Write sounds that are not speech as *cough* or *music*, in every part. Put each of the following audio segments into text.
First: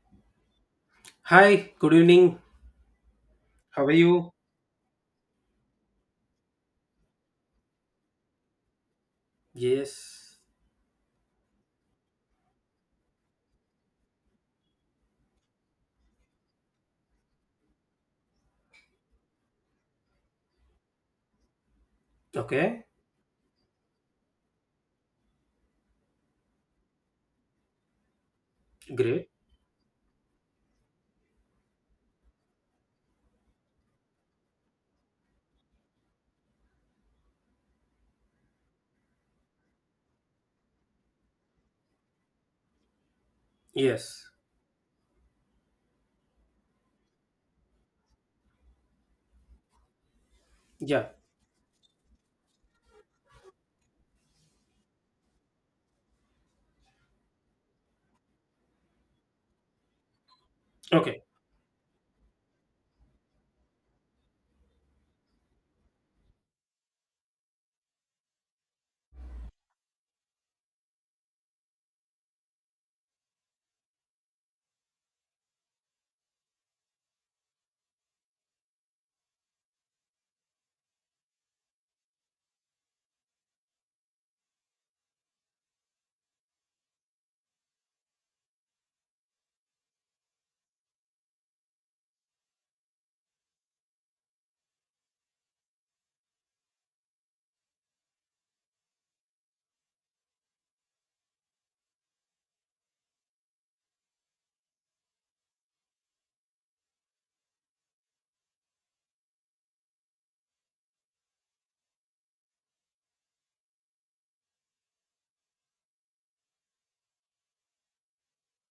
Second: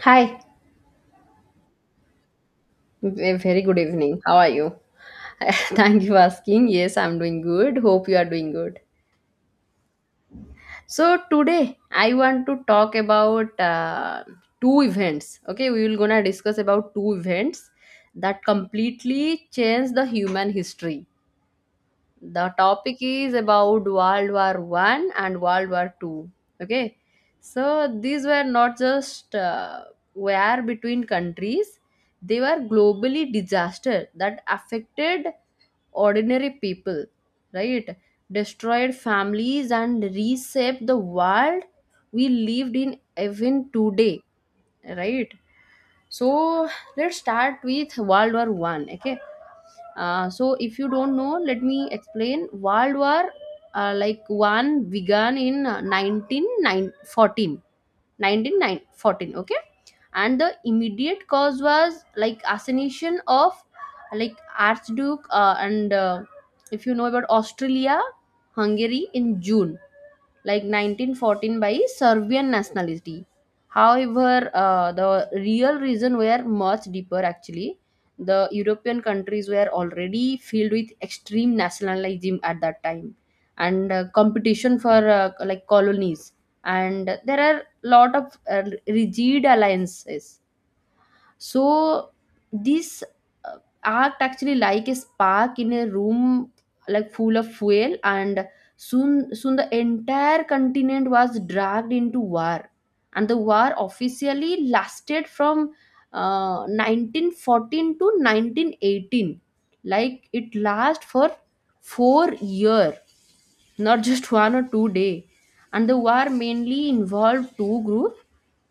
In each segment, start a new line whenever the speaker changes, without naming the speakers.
Hi,
Hi, good evening.
a very good
How are
evening.
you?
How are you? *laughs* Thank you for asking. Yes, I'm doing good. Hope you are doing good.
Yes.
So today I want to talk about two events. Okay, we will gonna discuss about two events that completely change the human history. The
Okay,
topic is about World War One and World War Two. Okay, so these were not
great.
just war between countries. They were globally disaster that affected ordinary people, right? Destroyed families and reshaped the world we lived in, even today,
Yes.
right? So let's start with World War One. Okay, so if you
Yeah.
don't know, let me explain world war like one began in 1914. Okay, and the
Okay.
immediate cause was like assassination of like archduke and if you know about Australia Hungary in June, like 1914, by Serbian nationality. However, the real reason were much deeper actually. The European countries were already filled with extreme nationalism at that time, and competition for like colonies, and there are lot of rigid alliances. So this uh, act actually like a spark in a room, like full of fuel. And soon the entire continent was dragged into war. And the war officially lasted from 1914 to 1918. Like it last for 4 year, not just *laughs* one or two day. And the war mainly involved two groups.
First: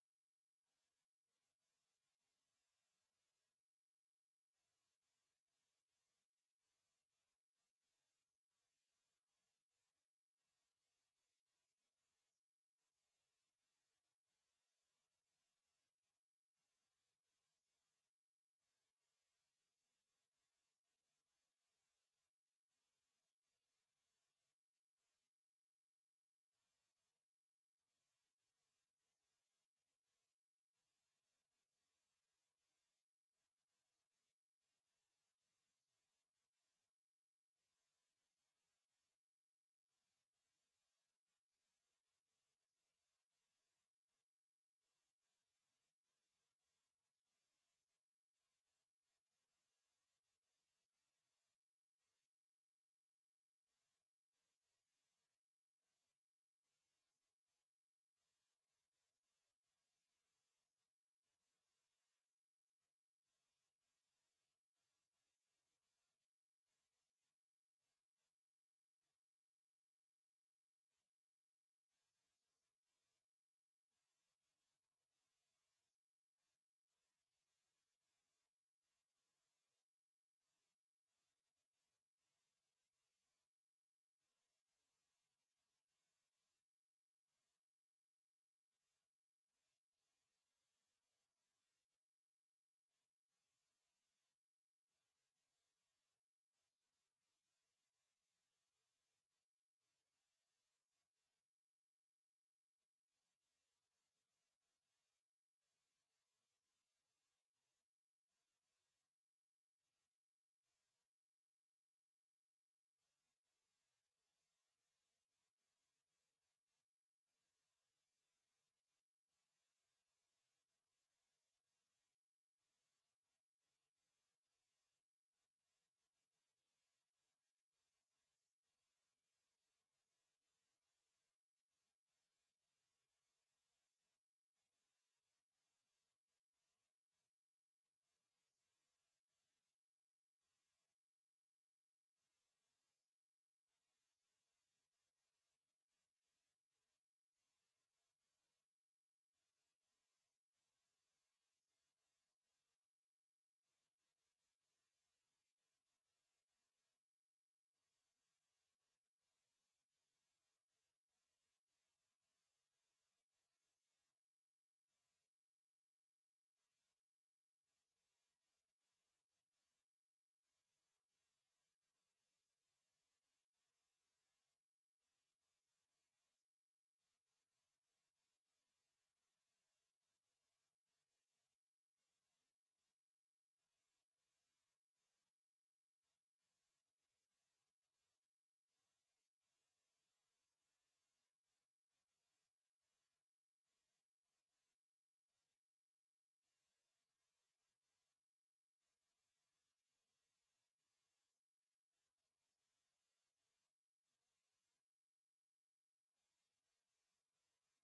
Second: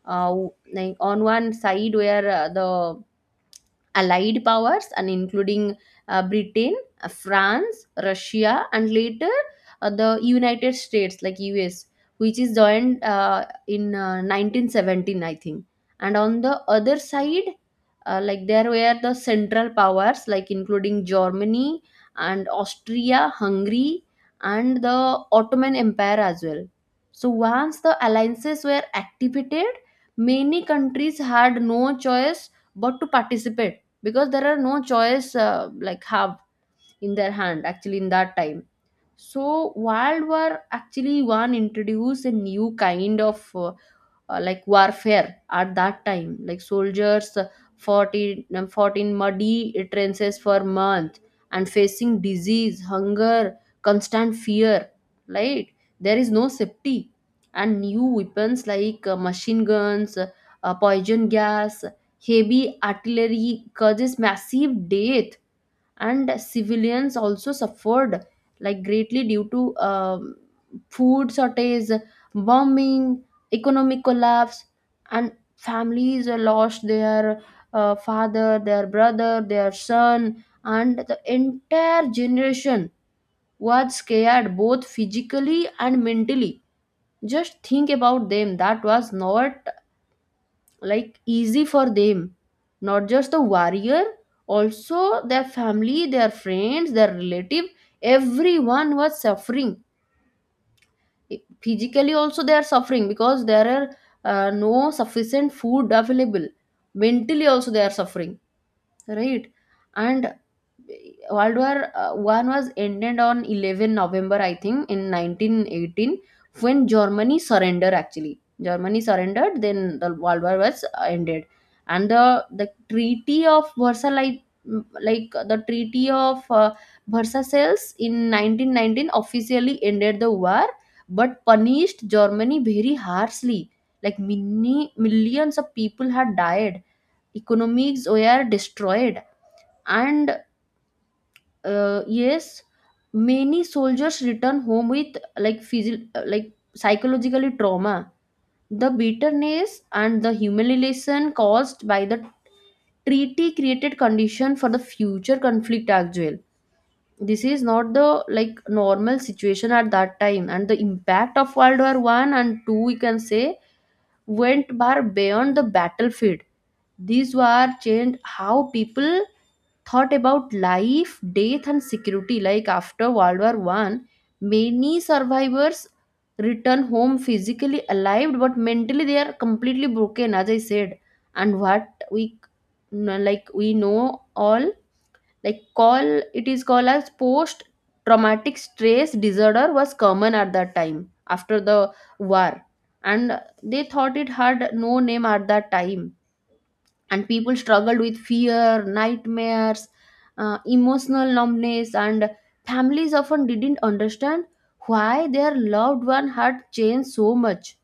Uh, like on one side were the allied powers and including Britain, France, Russia, and later the United States, like us, which is joined in 1917, I think. And on the other side, like there were the central powers, like including Germany and Austria Hungary and the Ottoman Empire as well. So once the alliances were activated, many countries had no choice but to participate, because there are no choice like have in their hand actually in that time. So World War actually one introduced a new kind of like warfare at that time. Like soldiers fought in muddy trenches for months, and facing disease, hunger, constant fear, right? There is no safety. And new weapons like machine guns, poison gas, heavy artillery causes massive death. And civilians also suffered like greatly due to food shortage, bombing, economic collapse. And families lost their father, their brother, their son, and the entire generation was scared both physically and mentally. Just think about them, that was not like easy for them. Not just the warrior, also their family, their friends, their relative, everyone was suffering. Physically also they are suffering because there are no sufficient food available. Mentally also they are suffering, right? And World War One was ended on 11 November, I think, in 1918, when Germany surrendered. Actually, Germany surrendered. Then the World War was ended, and the Treaty of Versailles, like, the Treaty of Versailles in 1919, officially ended the war, but punished Germany very harshly. Like many millions of people had died, economies were destroyed, and yes, many soldiers return home with like psychologically trauma. The bitterness and the humiliation caused by the treaty created condition for the future conflict as well. This is not the like normal situation at that time. And the impact of World War 1 and 2, we can say, went far beyond the battlefield. These wars changed how people thought about life, death, and security. Like after World War One, many survivors return home physically alive, but mentally they are completely broken, as I said. And what we like we know all, like call it is called as post traumatic stress disorder was common at that time after the war. And they thought it had no name at that time. And people struggled with fear, nightmares, emotional numbness, and families often didn't understand why their loved one had changed so much.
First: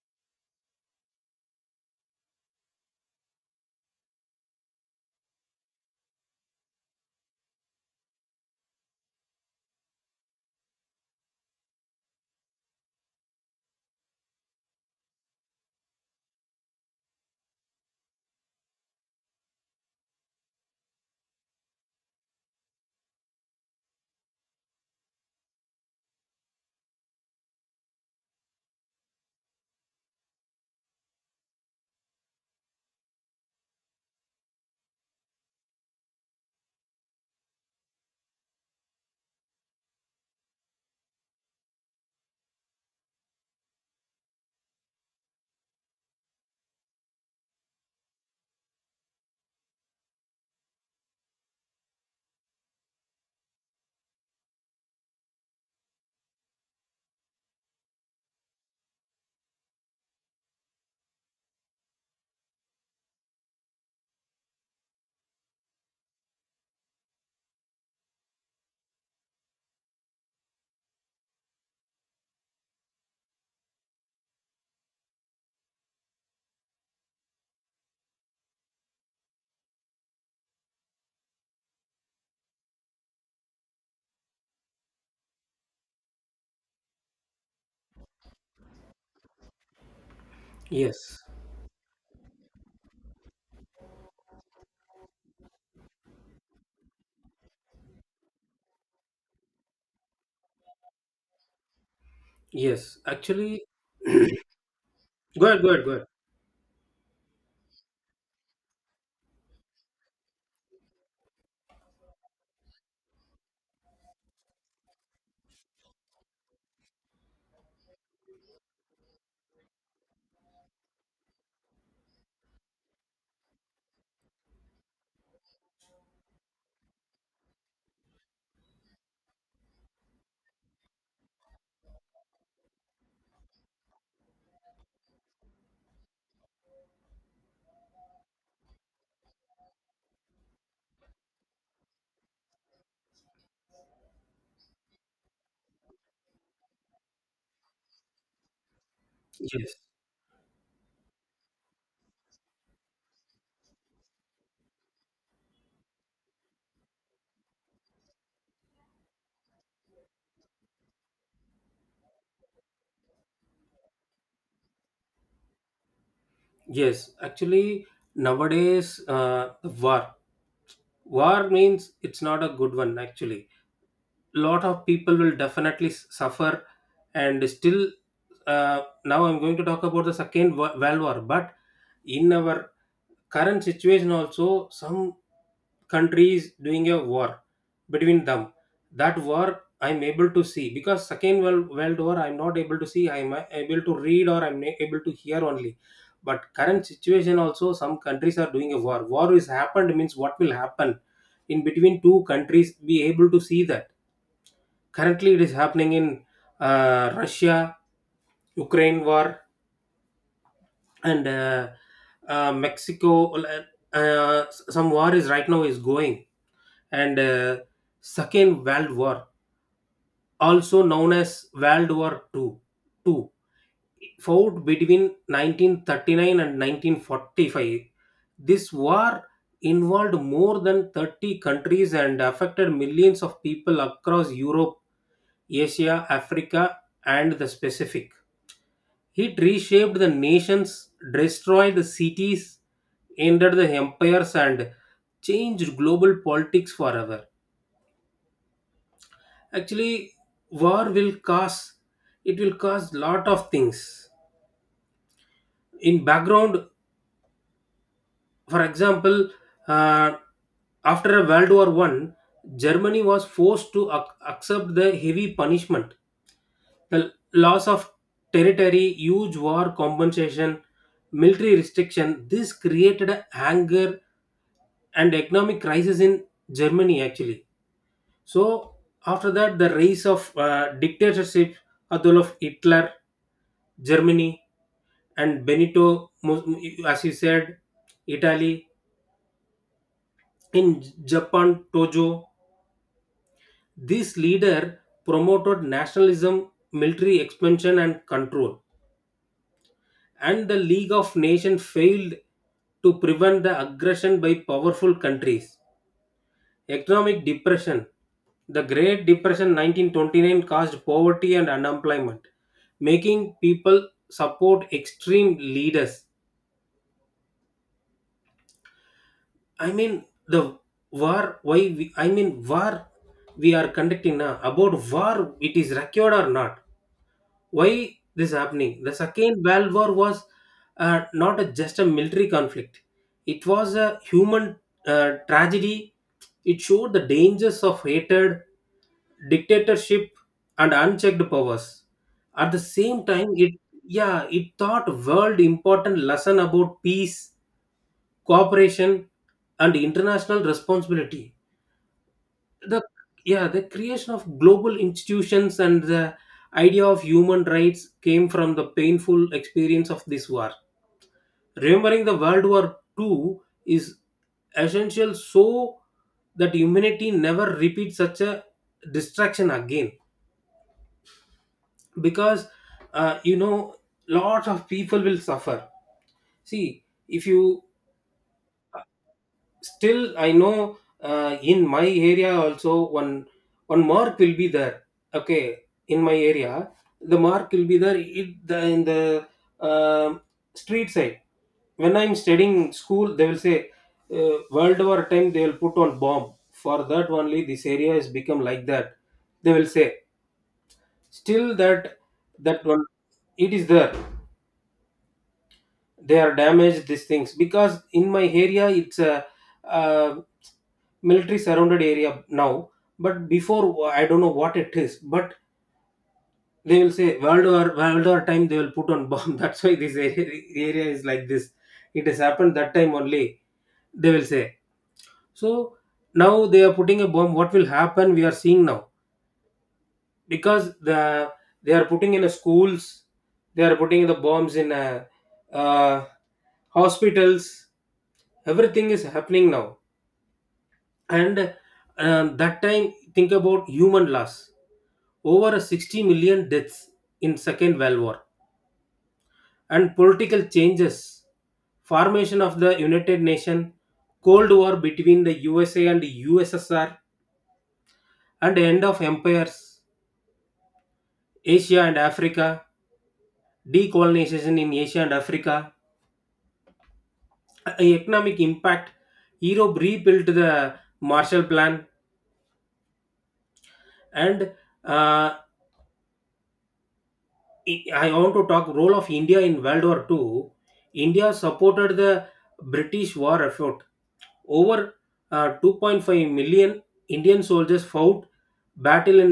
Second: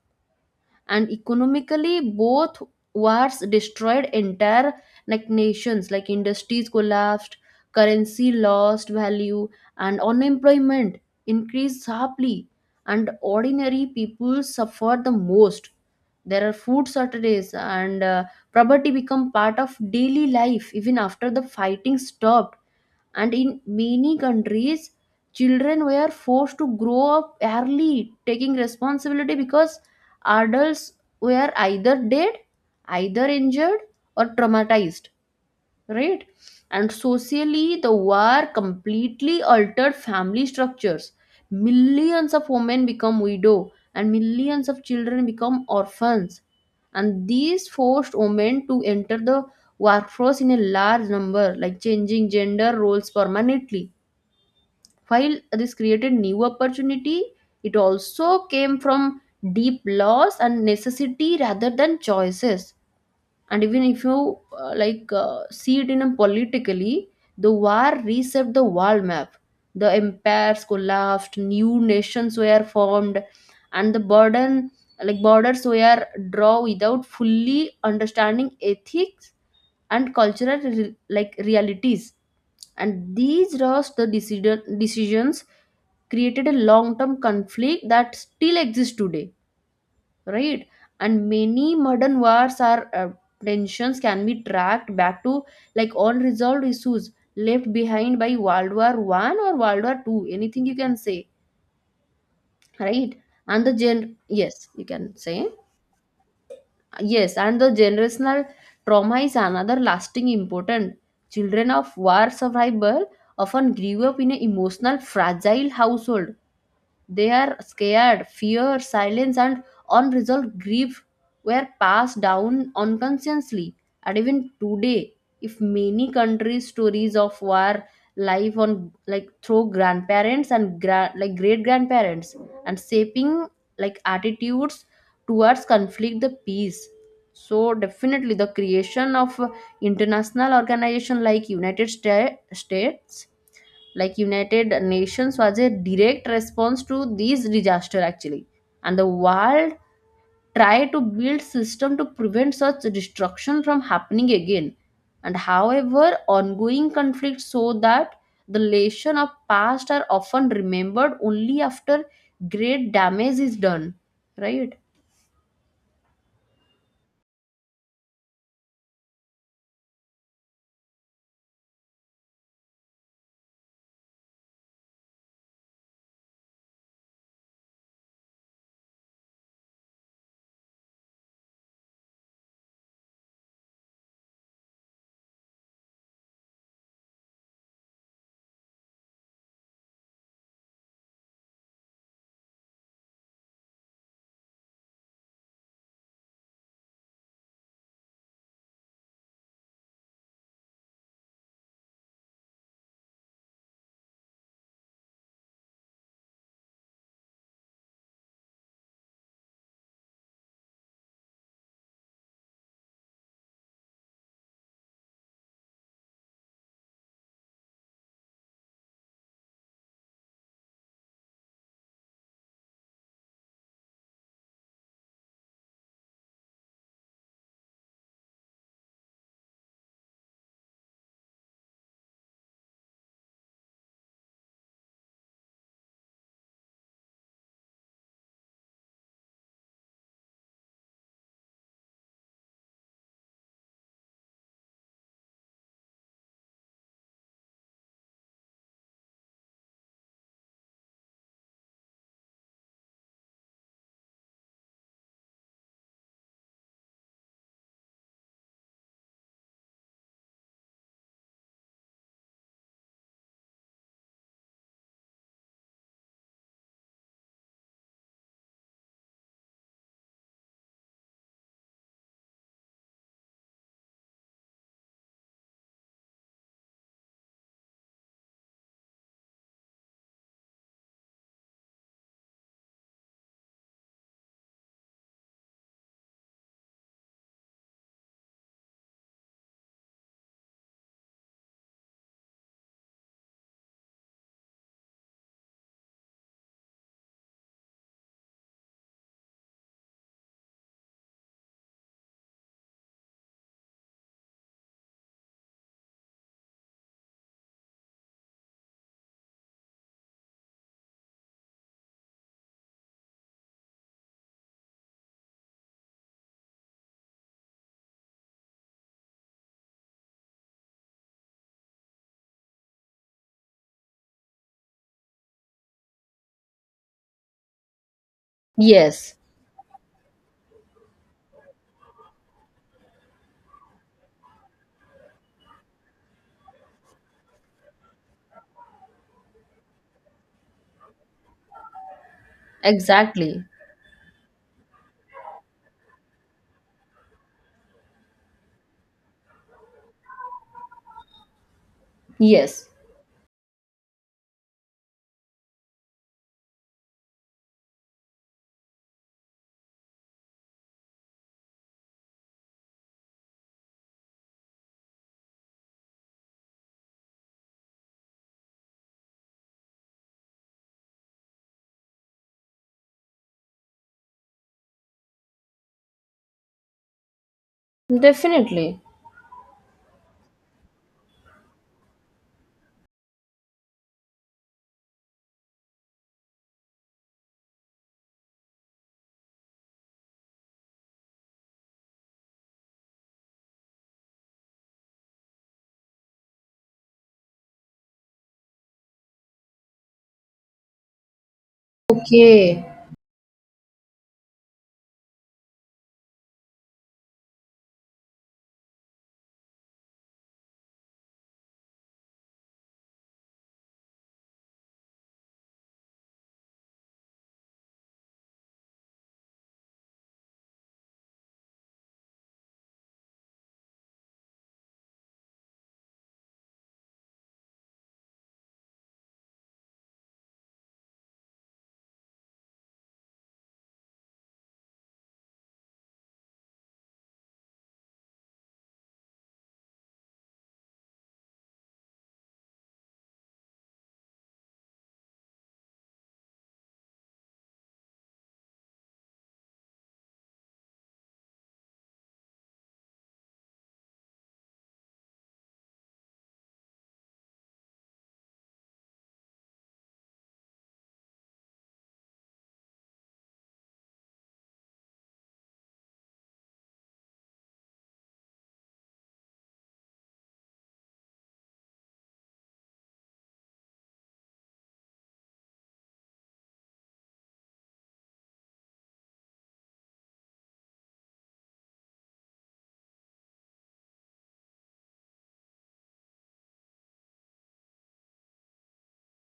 And economically, both wars destroyed entire like nations. Like industries collapsed, currency lost value, and unemployment increased sharply. And ordinary people suffered the most. There are food shortages, and poverty become part of daily life even after the fighting stopped. And in many countries, children were forced to grow up early, taking responsibility because adults were either dead, either injured, or traumatized, right? And socially, the war completely altered family structures. Millions of women become widow and millions of children become orphans. And these forced women to enter the workforce in a large number, like changing gender roles permanently. While this created new opportunity, it also came from deep loss and necessity rather than choices. And even if you like see it in a politically, the war reset the world map. The empires collapsed, new nations were formed, and the burden like borders were drawn without fully understanding ethics and cultural like realities. And these rushed decisions created a long-term conflict that still exists today, right?
Yes.
And many modern wars are tensions can be tracked back to like unresolved issues left behind by World War 1 or World War 2, anything you can say,
Yes.
right?
Actually,
And the gen yes, you can
go
say.
ahead, go ahead, go ahead.
Yes, and the generational trauma is another lasting important. Children of war survivor often grew up in an emotional fragile household. They are scared, fear, silence, and unresolved grief were passed down unconsciously. And even today, if many countries' stories of war life on like through grandparents and like great grandparents, and shaping like attitudes towards conflict the peace. So definitely the creation of international organization like United States, like United Nations was a direct response to these disaster actually. And the
Yes.
world tried to build system to prevent such destruction from happening again. And however, ongoing conflicts show that the lesson of past are often remembered only after great damage is done, right?
Yes. Actually, nowadays, war. War means it's not a good one, actually. Lot of people will definitely suffer, and still, now I'm going to talk about the second world war, but in our current situation also some countries doing a war between them. That war, I'm able to see, because Second World War I'm not able to see. I'm able to read, or I'm able to hear only. But current situation also some countries are doing a war. War is happened means what will happen in between two countries, be able to see that. Currently it is happening in Russia, Ukraine war, and Mexico. Like, Uh, some war is right now is going, and Second World War, also known as World War Two, two fought between 1939 and 1945. This war involved more than 30 countries and affected millions of people across Europe, Asia, Africa, and the Pacific. It reshaped the nations, destroyed the cities, ended the empires, and changed global politics forever. Actually, war will cause it will cause lot of things. In background, for example, uh, after World War One, Germany was forced to accept the heavy punishment, the loss of territory, huge war compensation, military restriction. This created anger and economic crisis in Germany actually. So after that, the rise of dictatorship, Adolf Hitler, Germany, and Benito, as you said, Italy, in Japan, Tojo. This leader promoted nationalism, military expansion, and control. And the League of Nations failed to prevent the aggression by powerful countries. Economic depression. The Great Depression 1929 caused poverty and unemployment, making people support extreme leaders. I mean the war, why we, I mean war we are conducting now, about war it is recorded or not, why this happening? The
Yes.
second world war was not just a military conflict. It was a human tragedy. It showed the dangers of hatred, dictatorship, and unchecked powers. At the same time,
Exactly.
it, yeah, it taught world important lesson about peace, cooperation, and international responsibility.
Yes.
The, yeah, the creation of global institutions and the idea of human rights came from the painful experience of this war. Remembering the world war Two is essential, so that humanity never repeats such a distraction again. Because uh, you know lots of people will suffer. See if you,
Definitely.
still I know, in my area also one one mark will be there. Okay, in my area the mark will be there in in the uh, street side. When I'm studying school, they will say, world war time they will put on bomb. For that only this area has become like that, they will say. Still that, that
Okay.
one, it is there. They are damaged these things because in my area it's a military surrounded area now. But before I don't know what it is, but they will say world war time they will put on bomb *laughs* that's why this area is like this. It has happened that time only, they will say. So now they are putting a bomb, what will happen we are seeing now. Because they are putting in a schools, they are putting the bombs in a, uh, hospitals. Everything is happening now. And that time, think about human loss. Over 60 million deaths in second world war. And political changes, formation of the United Nations, cold war between the USA and USSR, and end of empires. Asia and Africa, decolonization in Asia and Africa. Economic impact. Europe rebuilt the Marshall Plan. And uh, i I want to talk role of India in World War II. India supported the British war effort. Over 2.5 million Indian soldiers fought battle in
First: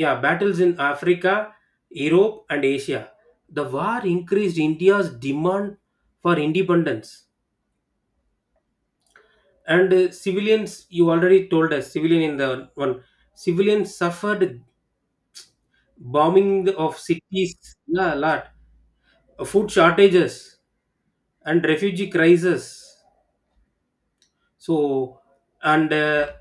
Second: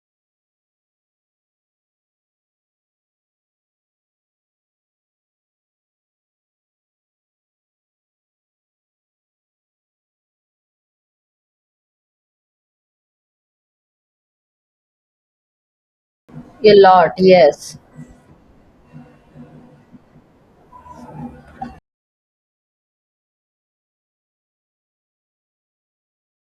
yeah, battles in Africa, Europe, and Asia. The war increased India's demand for independence. And civilians, you already told us, civilian in the one, civilians suffered bombing
A
of
lot,
cities,
yes.
yeah, a lot, food shortages, and refugee crisis. So, and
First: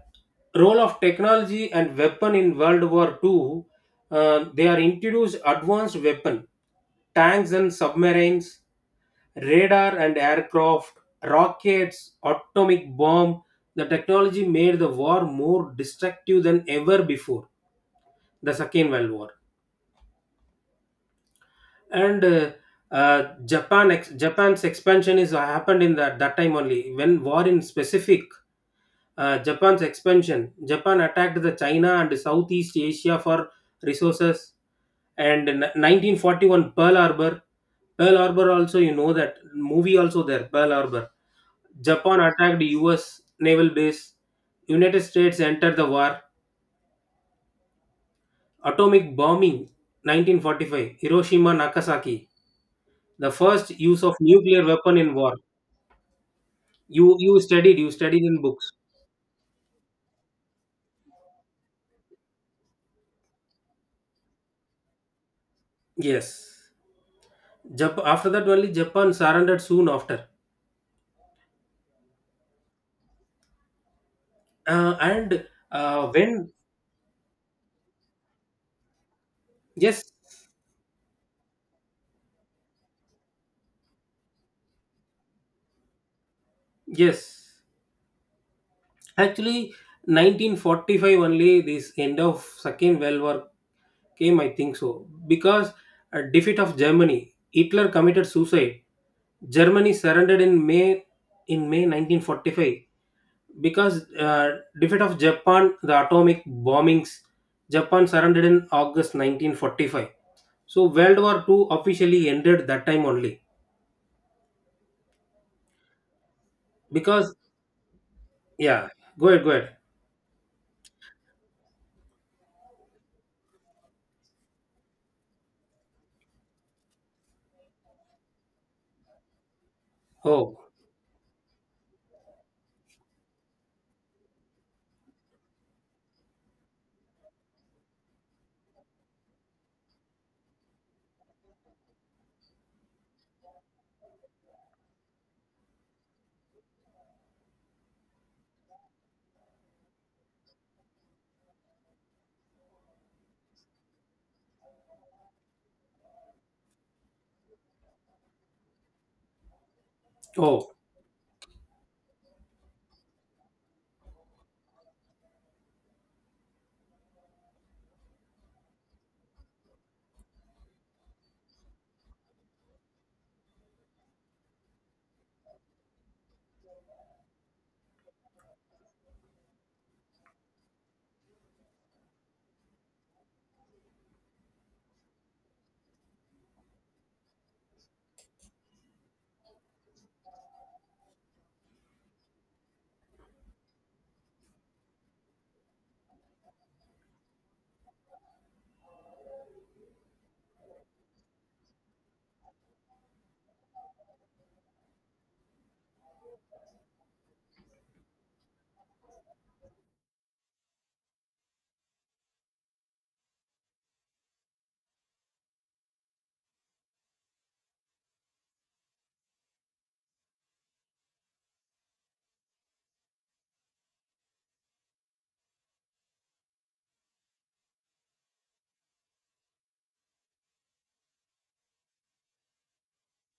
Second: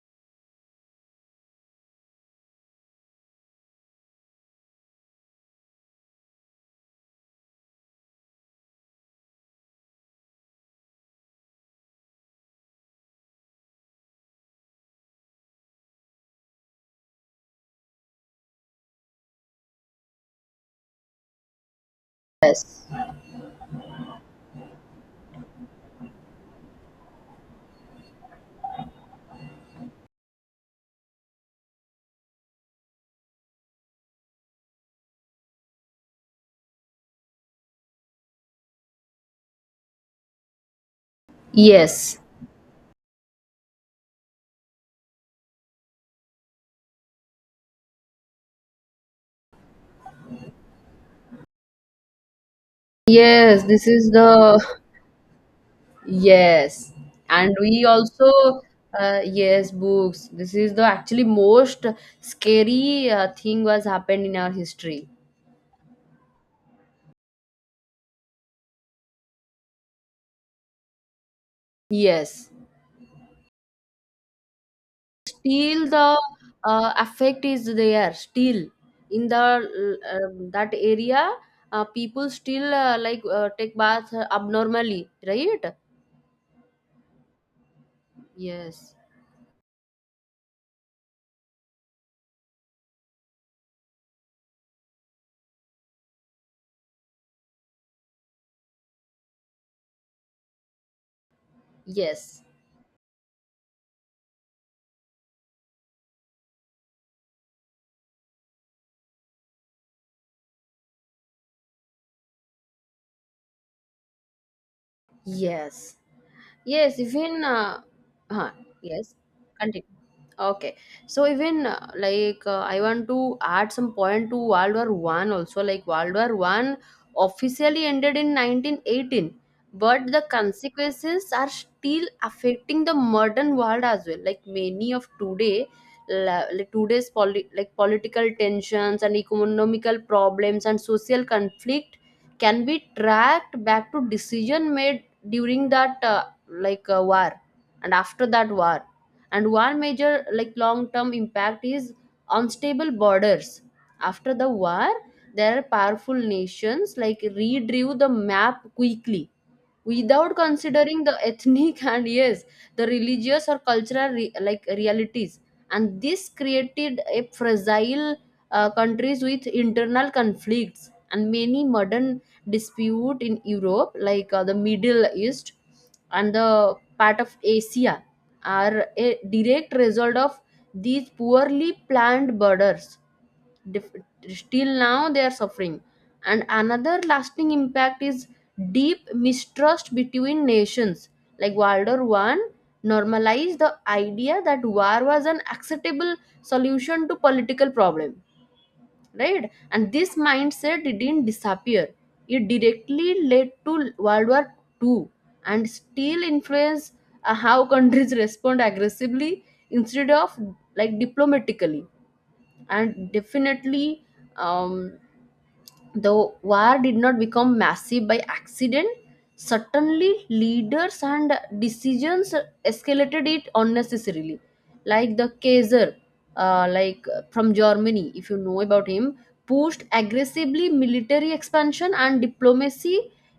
role of technology and weapon in World War Two, they are introduced advanced weapon, tanks and submarines, radar and aircraft, rockets, atomic bomb. The technology made the war more destructive than ever before the Second World War. And
Yes,
Japan's expansion is happened in that time only, when war in specific. Japan's expansion. Japan attacked the China and Southeast Asia for resources. And in 1941, Pearl Harbor. Pearl Harbor, also you know that movie also there. Pearl Harbor.
yes,
Japan attacked U.S. naval base. United States entered the war. Atomic bombing, 1945. Hiroshima, Nagasaki. The
yes.
first
this
use
is
of
the.
nuclear weapon in war.
Yes,
You
and
studied.
we
You studied
also
in books.
yes, books. This is the actually most scary thing was happened in our history.
Yes. After that only, Japan surrendered soon after.
Yes,
And
still the
when
effect is there. Still in the
yes
that area, people still like take bath abnormally, right?
yes,
Yes,
actually 1945 only this end of second world war came, I think so. Because a defeat of Germany, Hitler committed suicide. Germany surrendered in may, in May
yes,
1945. Because defeat of Japan, the atomic bombings. Japan surrendered in August 1945. So World War Two officially ended that time only.
yes. Yes,
Because,
even huh,
yeah,
yes,
go ahead, go ahead.
continue. Okay, so even like I want to add some point to World War One also. Like World War One officially ended in 1918, but the
Oh,
consequences are still affecting the modern world as well. Like many of today, like today's like political tensions and economical problems and social conflict can be tracked back to decision made during that like a war and after that war. And one major like long term impact is unstable borders. After the war, there are powerful nations like redrew the map quickly without
oh,
considering the ethnic *laughs* and yes, the religious or cultural like realities. And this created a fragile countries with internal conflicts, and many modern dispute in Europe, like the Middle East and the part of Asia, are a direct result of these poorly planned borders. Still now they are suffering. And another lasting impact is deep mistrust between nations. Like World War One normalized the idea that war was an acceptable solution to political problem, right? And this mindset didn't disappear. It directly led to World War Two, and still influence how countries *laughs* respond aggressively instead of like diplomatically. And definitely, um, the war did not become massive by accident. Certainly leaders and decisions escalated it unnecessarily, like the Kaiser like from Germany, if you know about him, pushed aggressively military expansion and diplomacy,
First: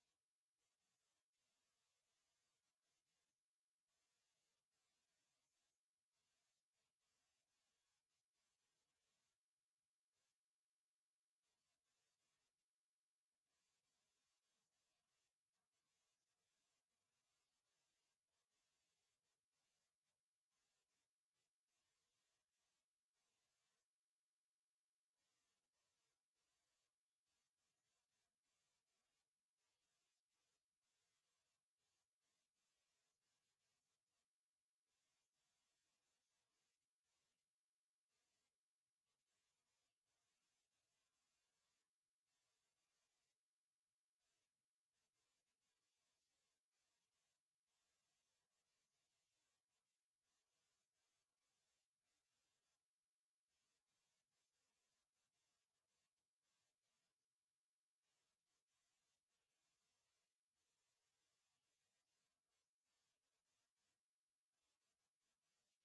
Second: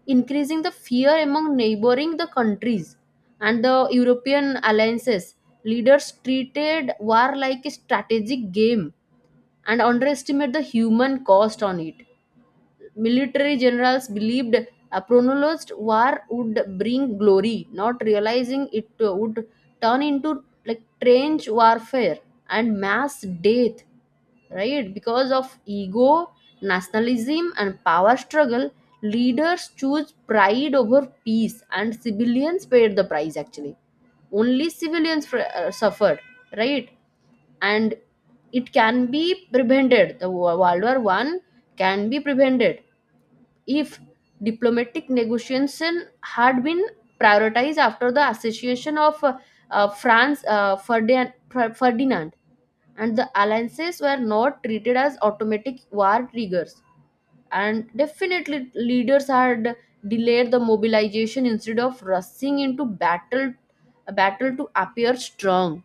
increasing the fear among neighboring the countries. And the European alliances leaders treated war like a strategic game and underestimate the human cost on it. Military generals believed a prolonged war would bring glory, not realizing it would turn into like trench warfare and mass death, right? Because of ego, nationalism, and power struggle, leaders choose pride over peace, and civilians paid the price actually. Only civilians suffered, right? And it can be prevented. The world war 1 can be prevented if diplomatic negotiation had been prioritized after the association of France, Ferdinand, and the alliances were not treated as automatic war triggers, and definitely leaders had delayed the mobilization instead of rushing into battle to appear strong.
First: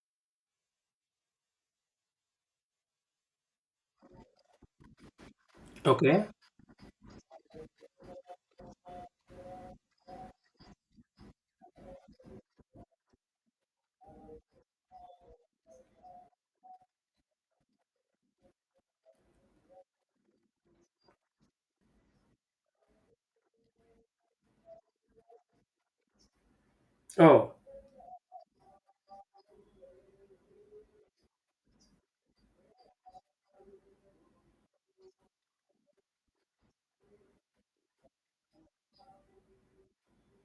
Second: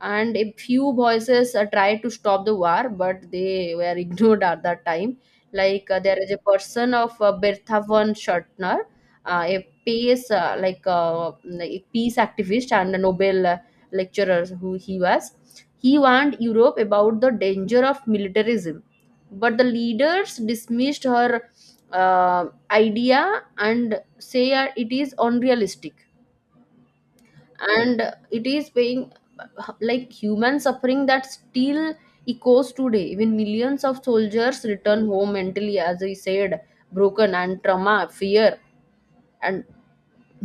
And a few voices tried to stop the war, but they were *laughs* ignored at that time. Like, there
okay.
is a person of Bertha von Schottner, a peace, like a peace activist and a Nobel lecturer who he was. He warned Europe about the danger of militarism, but the leaders dismissed her uh, idea and say it is unrealistic.
Oh,
And it is being like human suffering that still echoes today. Even millions of soldiers return home mentally, as we said, broken, and trauma, fear, and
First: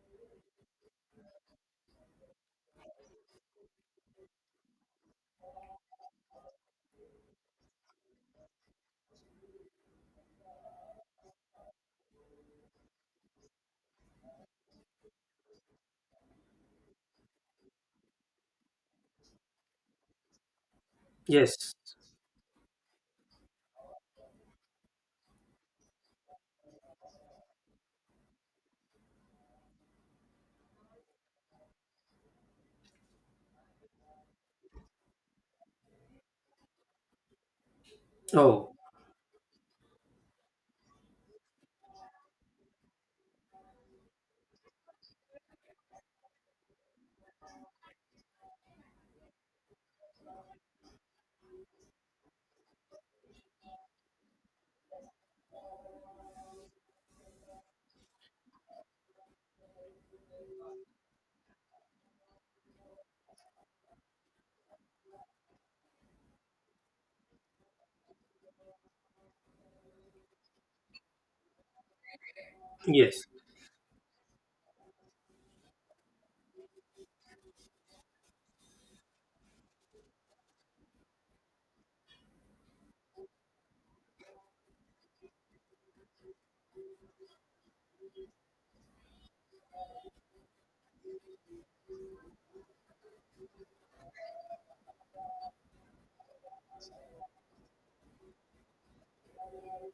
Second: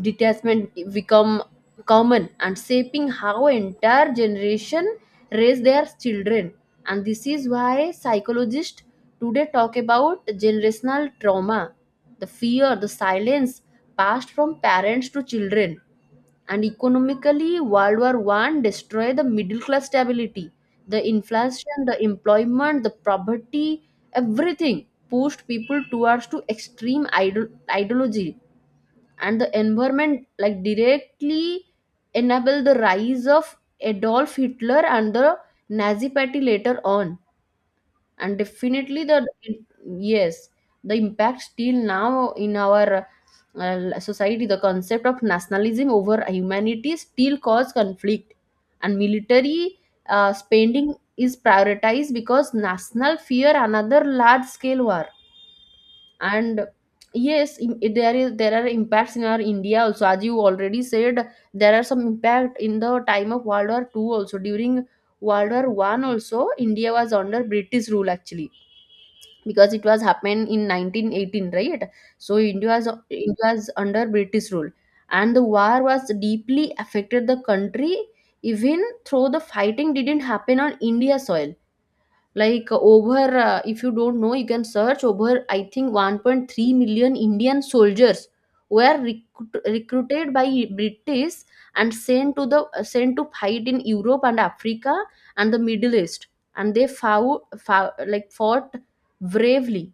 detachment become common and shaping how entire generation raise their children. And this is why psychologists today talk about generational trauma, the fear, the silence passed from parents to children. And economically, world war one destroyed the middle class stability, the
yes.
inflation, the employment, the poverty. Everything pushed people towards to extreme ideology, and the environment like directly enable the rise of Adolf Hitler and the Nazi party later on. And
Oh,
definitely the, yes, the impact still now in our society. The concept of nationalism over humanity still cause conflict, and military spending is prioritized because national fear another large scale war. And yes, there are impacts in our India also, as you already said. There are some impact in the time of world war Two also. During world war one also, India was under British rule actually, because it was happened in 1918, right? So
yes.
India was under British rule, and the war was deeply affected the country, even though the fighting didn't happen on India soil. Like, over, if you don't know, you can search, over, I think, 1.3 million Indian soldiers were recruited by British and sent to the, sent to fight in Europe and Africa and the Middle East, and they fought bravely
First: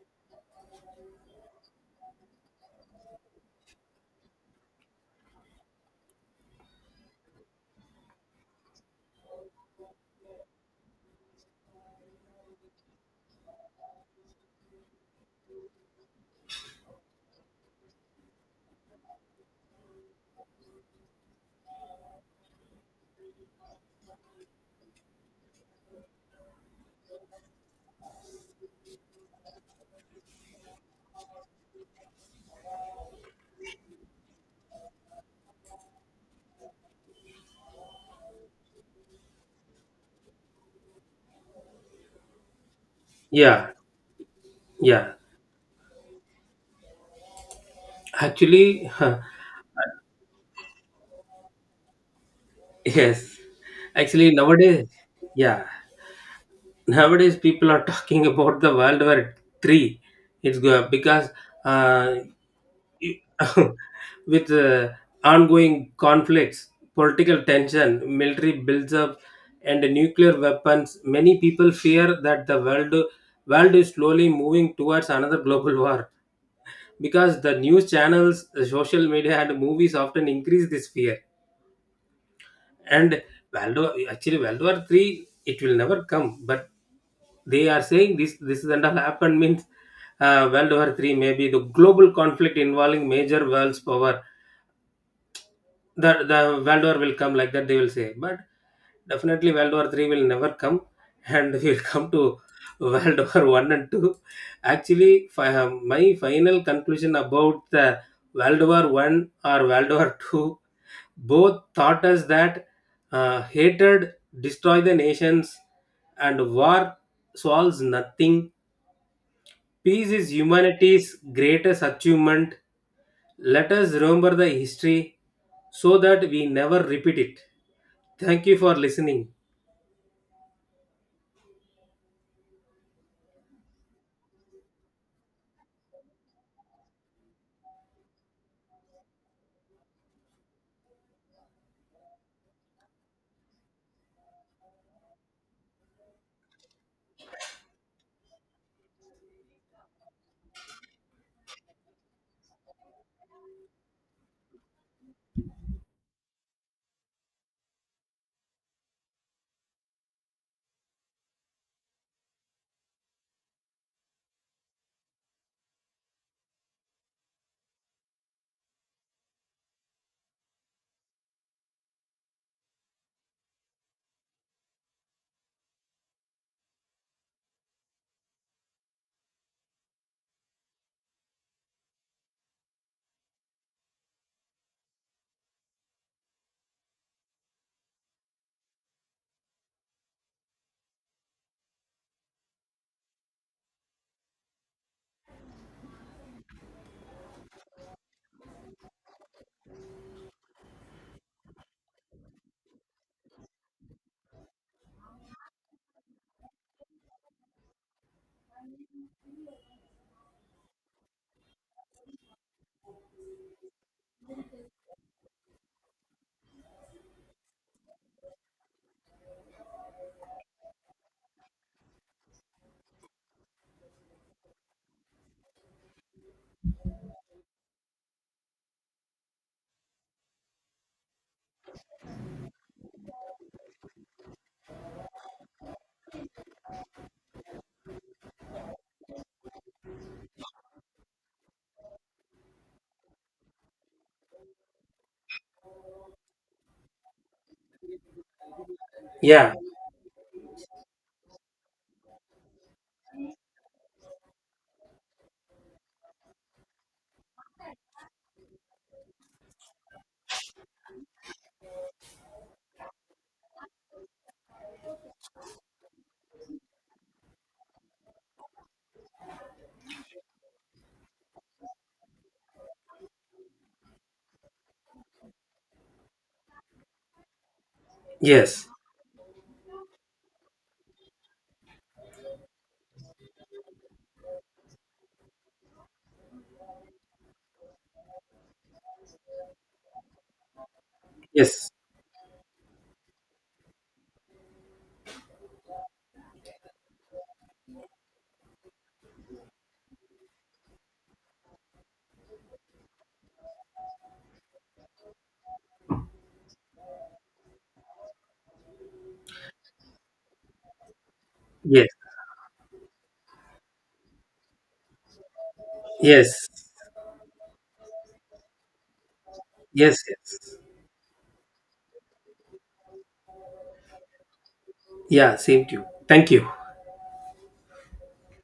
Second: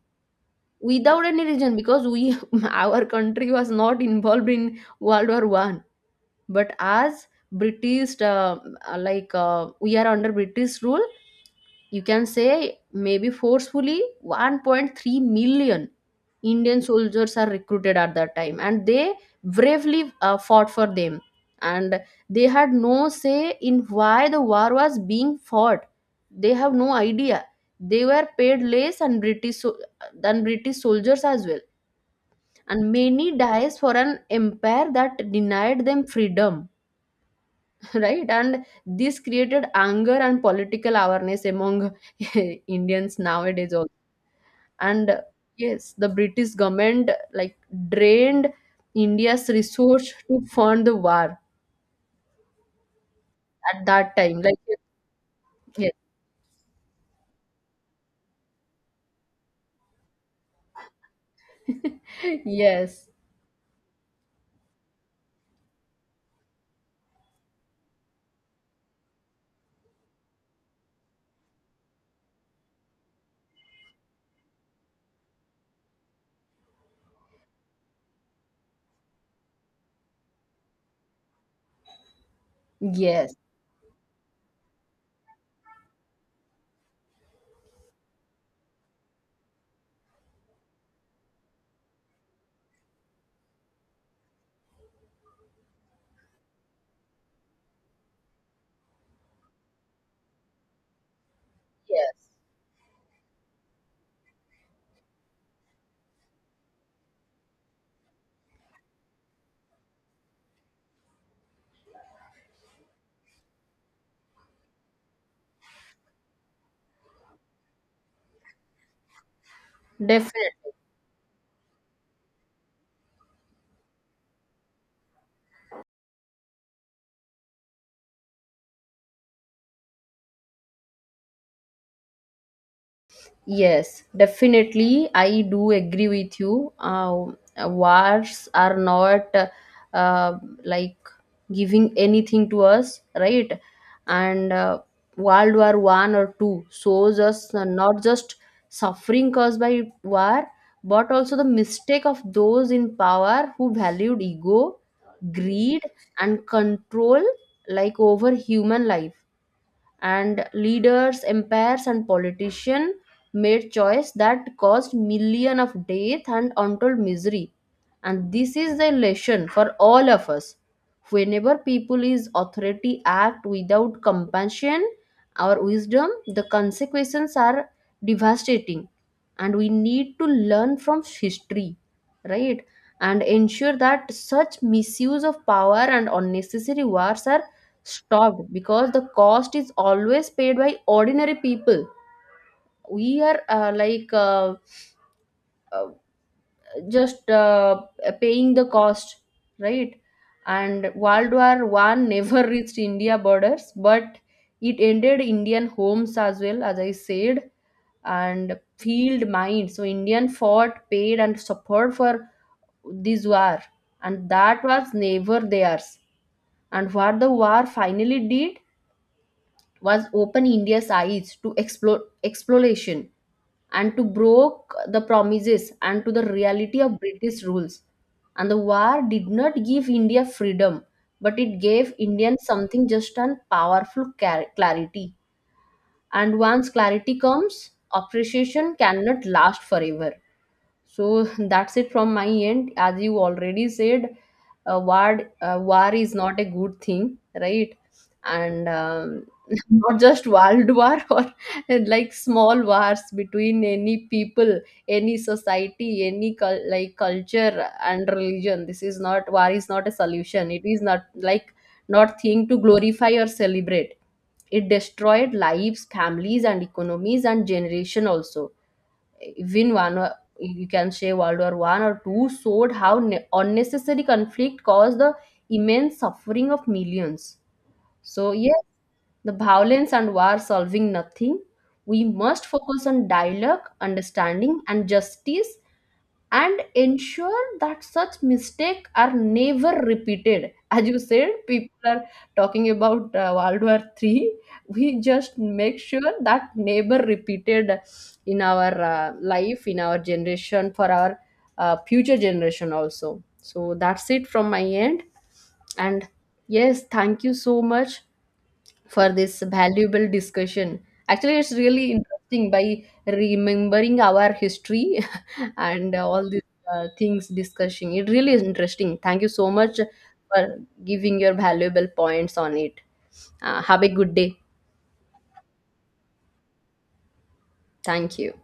without any reason, because we *laughs* our country was not involved in World War One. But as British, we are under British rule, you can say maybe forcefully 1.3 million Indian soldiers are recruited at that time, and they bravely fought for them. And they had no say in why the war was being fought. They have no idea. They were paid less than British soldiers as well, and many dies for an empire that denied them freedom, right? And this created anger and political awareness among *laughs* Indians
Yeah.
nowadays also.
Yeah.
And yes, the British government like drained
Actually,
India's resource to fund the war
*laughs* yes.
at that
Actually,
time. Like,
nowadays, yeah.
yes.
Nowadays, people are talking about the World War Three. It's because uh,
*laughs* Yes,
*laughs* with ongoing conflicts, political tension, military builds up, and nuclear weapons, many people fear that the world is slowly moving towards another global war. Because the news channels, the social media, and movies often increase this fear. And
yes,
Valdo, actually, World War Three, it will never come, but they are saying this is all happened means World War Three may be the global conflict involving major world's power. The world war will come like that, they will say. But definitely world war 3 will never come, and *laughs* we will come
yes,
to world war *laughs* 1 and 2. Actually, my final conclusion about the world war 1 or world war *laughs* 2, both taught us that hatred destroy the nations and war solves nothing. Peace is
definitely.
humanity's greatest achievement. Let us remember the history so that we never repeat it. Thank you for listening.
Yes, definitely, I do agree with you. Wars are not uh, like giving anything to us, right? And World War One or Two shows us, not just suffering caused by war, but also the mistake of those in power who valued ego, greed, and control, like, over human life. And leaders, empires, and politicians made choice that caused millions of death and untold misery. And this is the lesson for all of us: whenever people is authority act without compassion or wisdom, the consequences are devastating. And we need to learn from history, right? And ensure that such misuse of power and unnecessary wars are stopped, because the cost is always paid by ordinary people. We are, uh, just, paying the cost, right? And world war one never *laughs* reached India borders, but it ended Indian homes, as well, as I said, and field mines. So Indian fought, paid, and suffered for this war, and that was never theirs. And what the war finally did was open India's eyes to exploration and to broke the promises and to the reality of British rules. And the war did not give India freedom, but it gave Indians something just and powerful, clarity. And once clarity comes, appreciation cannot last forever. So that's it from my end. As you already said, war is not a good thing, right? And
Yeah.
*laughs* not just world war *laughs* or like small wars between any people, any society, any like culture and religion. This is not, war is not a solution. It is not like not thing to glorify or celebrate. It destroyed lives, families, and economies and generation also. Even you can say World War One or Two showed how unnecessary conflict caused the immense suffering of millions. So yes,
Yes.
the violence and war solving nothing. We must focus on dialogue, understanding, and justice, and ensure that such mistakes are never repeated. As you said,
Yes.
people are talking about World War Three. We just make sure that never repeated in our life, in our generation, for our future generation also. So that's it from my end. And yes, thank you so much for this valuable discussion. Actually, it's
Yes.
really interesting by remembering our history and all these
Yes.
things discussing. It really is interesting. Thank you so much
Yes. Yes.
for giving your valuable points on it. Have a good day.
Yeah. Same to you. Thank you.
Thank you.